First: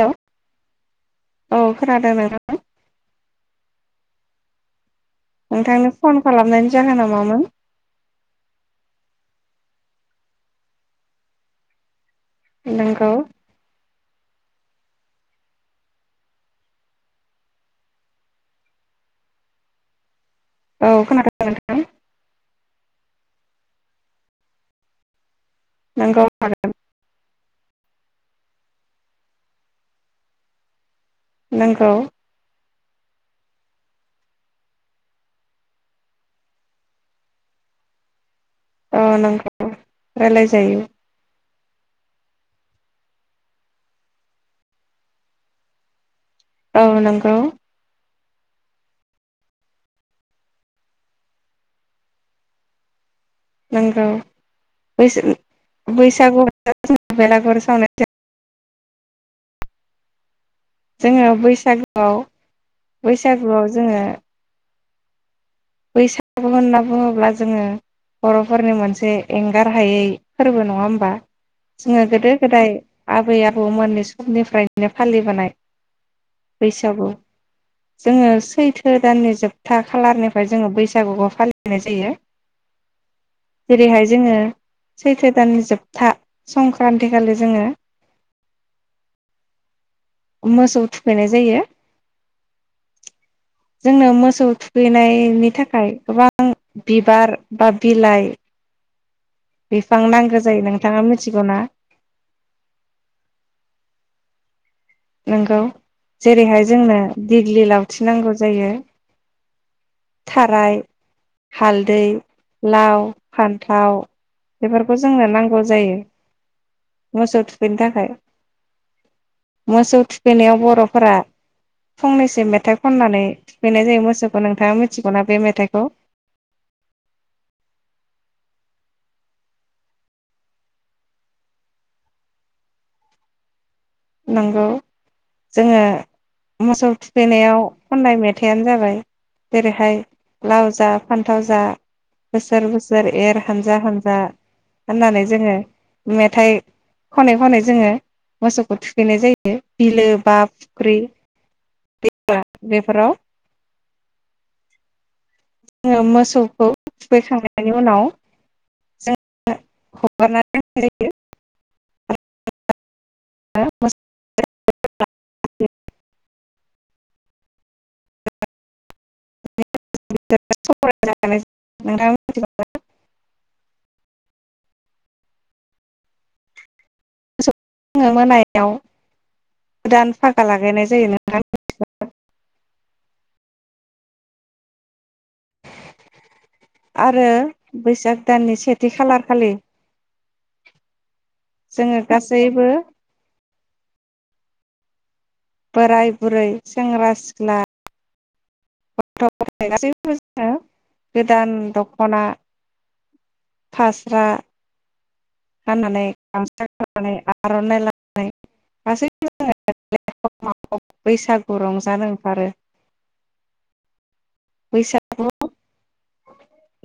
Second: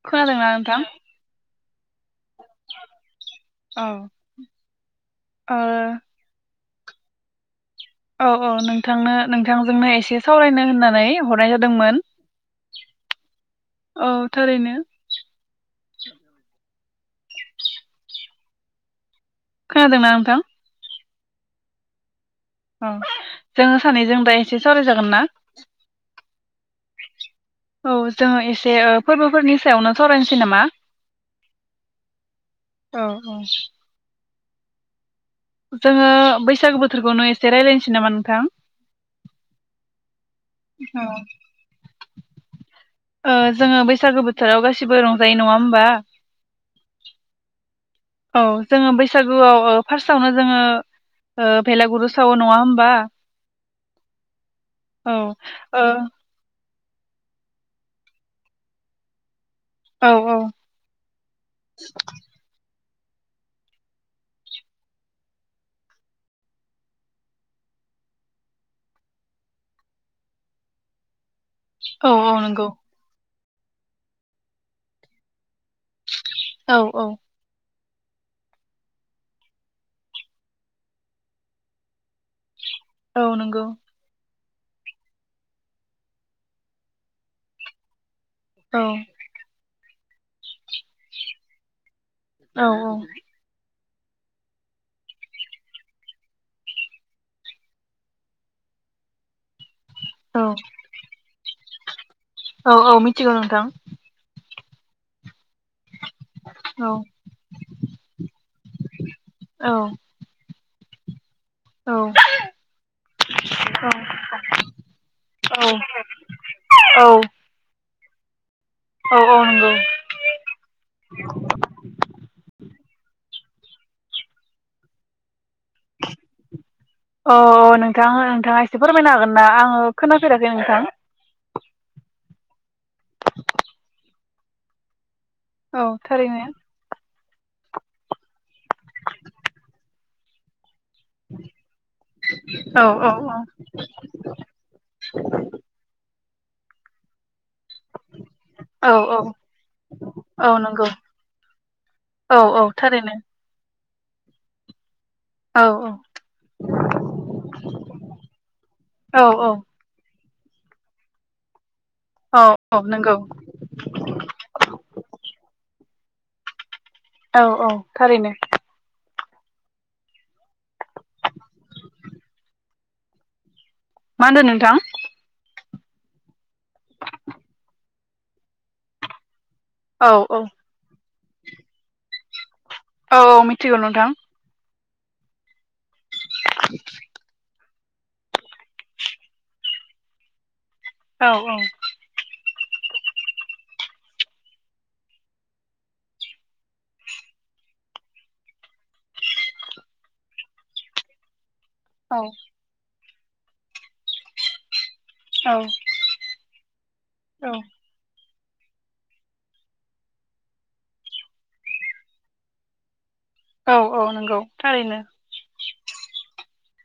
Hello खोनादों ना नोंथां? औ खोनादों नोंथां औ। ओ नोंथांनि फन खालामनायनि जाहोना मामोन? औ औ नोंथांनो नोंथांजोंनो एसे सावरायनो होननानै हरनाय जादोंमोन। नोंगौ। औ थारैनो खोनादोंना नोंथां? औ खोनादों नोंथां। औ जोङो सानैजों दा एसे सावराय जागोन ना? नोंगौ हागोन। औ जोङो एसे ओ फोरबोफोरनि सायावनो सावरायनसै नामा? नोंगौ। औ औ। जोङो बैसागु बोथोरखौनो एसे रायलायनोसै नामा नोंथां? औ नोंगौ। रायलायजायो। औ ओ जोङो बैसागो बोथोराव गासिबो रंजायो। नङा होमबा? औ नोंगौ। औ जोङो बैसागुआव फार्स्टआवनो जोङो ओ भेलागुरु सावो नङा होमबा? नंगौ औ ओ बैसो-बैसागु [unintelligible] औ औ जोङो बैसागुआव बैसागुआव जोङो बैसागु होनना बुङोब्ला जोङो बर'फोरनि मोनसे एंगार हायै फोरबो नङा होमबा? जोङो औ गोदो औ नंगौ गोदाय आबै आ बौमोननि समनिफ्रायनो फालिबोनाय औ औ बैसागु जोङो सैथो दाननि जोबथा खालारनि फ्राय जोङो बैसागुखौ फालिनाय जायो। औ नंगौ जेरैहाय जोङो सैथो दाननि जोबथा संक्रान्ति खालि जोङो औ मोसौ थुखैनाय जायो। औ औ जोंनो मोसौ थुखैनाय नि थाखाय गोबां बिबार बा बिलाइ बिफां औ नांगौ जायो। नोंथाङा मिथिगौ ना? औ औ मिथिगौ नोंथां। नोंगौ जेरैहाय औ जोंनो दिगलि लावथि नांगौ जायो औ थाराय औ हालदै लाव फान्थाव बेफोरखौ जोंनो नांगौ औ जायो। औ मोसौ थुखैनो थाखाय। औ औ नंगौ मोसौ थुखैनायाव बर'फोरा फंनैसो मेथाइ खननानै थुखैनाय जायो मोसौखौ नोंथाङा मिथिगौना बे मेथाइ अ अ नोंथाङा नोंथाङा इसे फोरमायनो हागोन ना आङो खोनाफेराखै नोंथां? नोंगौ जोङो औ थारैनो मोसौ थुखैनायाव खननाय मेथाइयानो जाबाय जेरैहाय लाव जा फान्थाव जा बोसोर औ बोसोर एर औ हानजा हानजा होननानै जोङो मे मेथाइ खनै खनै जोङो मोसौ औ बेनो‌ औ जाहैदो बिलो बा औ नंगौ फुख्रि औ औ बेफोराव थारैनो औ जोङो मोसौखौ थुखैखांनायनि उनाव औ औ जों [unintelligible] औ औ नंगौ। [unintelligible] औ औ थारैनो। नोंथां मोनथि [unintelligible] मा होनदो नोंथां? फुङाव मोनायाव औ गोदान औ फागा लागायनाय जायो नों [unintelligible] औ मिथिगौ नोंथां आरो बैसाग दाननि सेथि खालार खालि औ औ सैबो बोराय बुरै सेंग्रा सिख्ला गथ गथाय गासैबो जोङो गोदान औ दखना फास्रा औ खानानै गामसा [inaudible] नानै औ आर'नाइ लानानै [unintelligible] [inaudible] गासैबो जोङो बैसागु रंजानो ओंखारो औ औ नंगौ थारैनो बैसाग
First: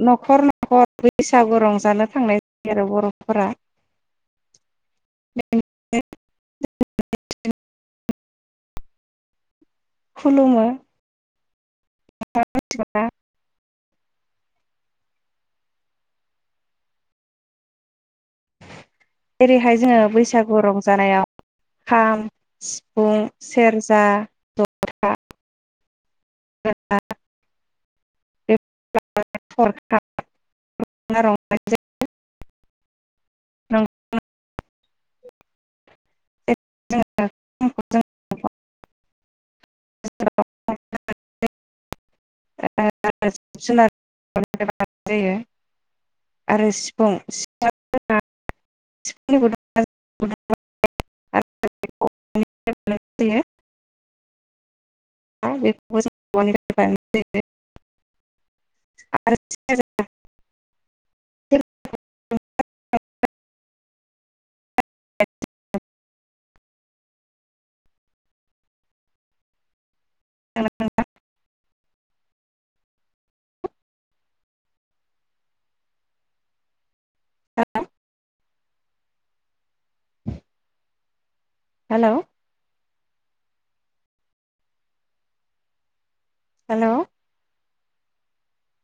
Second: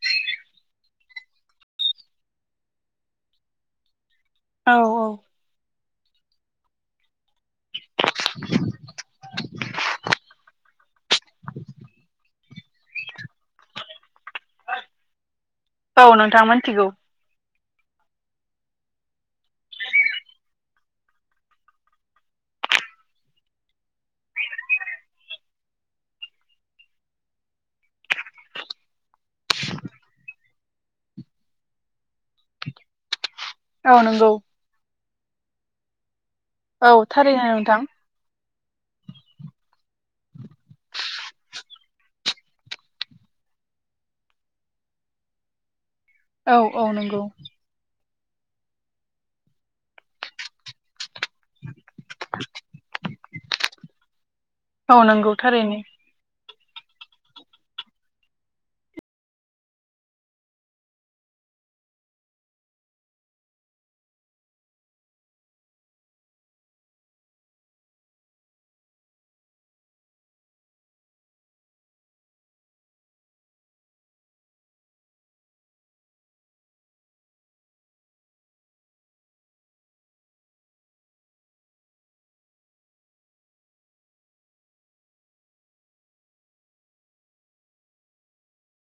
न'खर न'खर बैसागु रंजानो थांनाय जायो आरो बर'फोरा औ औ [unintelligible] [inaudible] खुलुमो [unintelligible] औ नोंथां मोनथिगौ। जेरैहाय जोङो बैसागु रंजानायाव खाम सिफुं सेरजा जथा। [unintelligible] आ नंगौ। औ थारैनो नोंथां [unintelligible] औ आरो औ सिफुं नंगौ [unintelligible] आरो औ नंगौ थारैनो बेखौबो [unintelligible] [unintelligible] [unintelligible] हेल' हेल'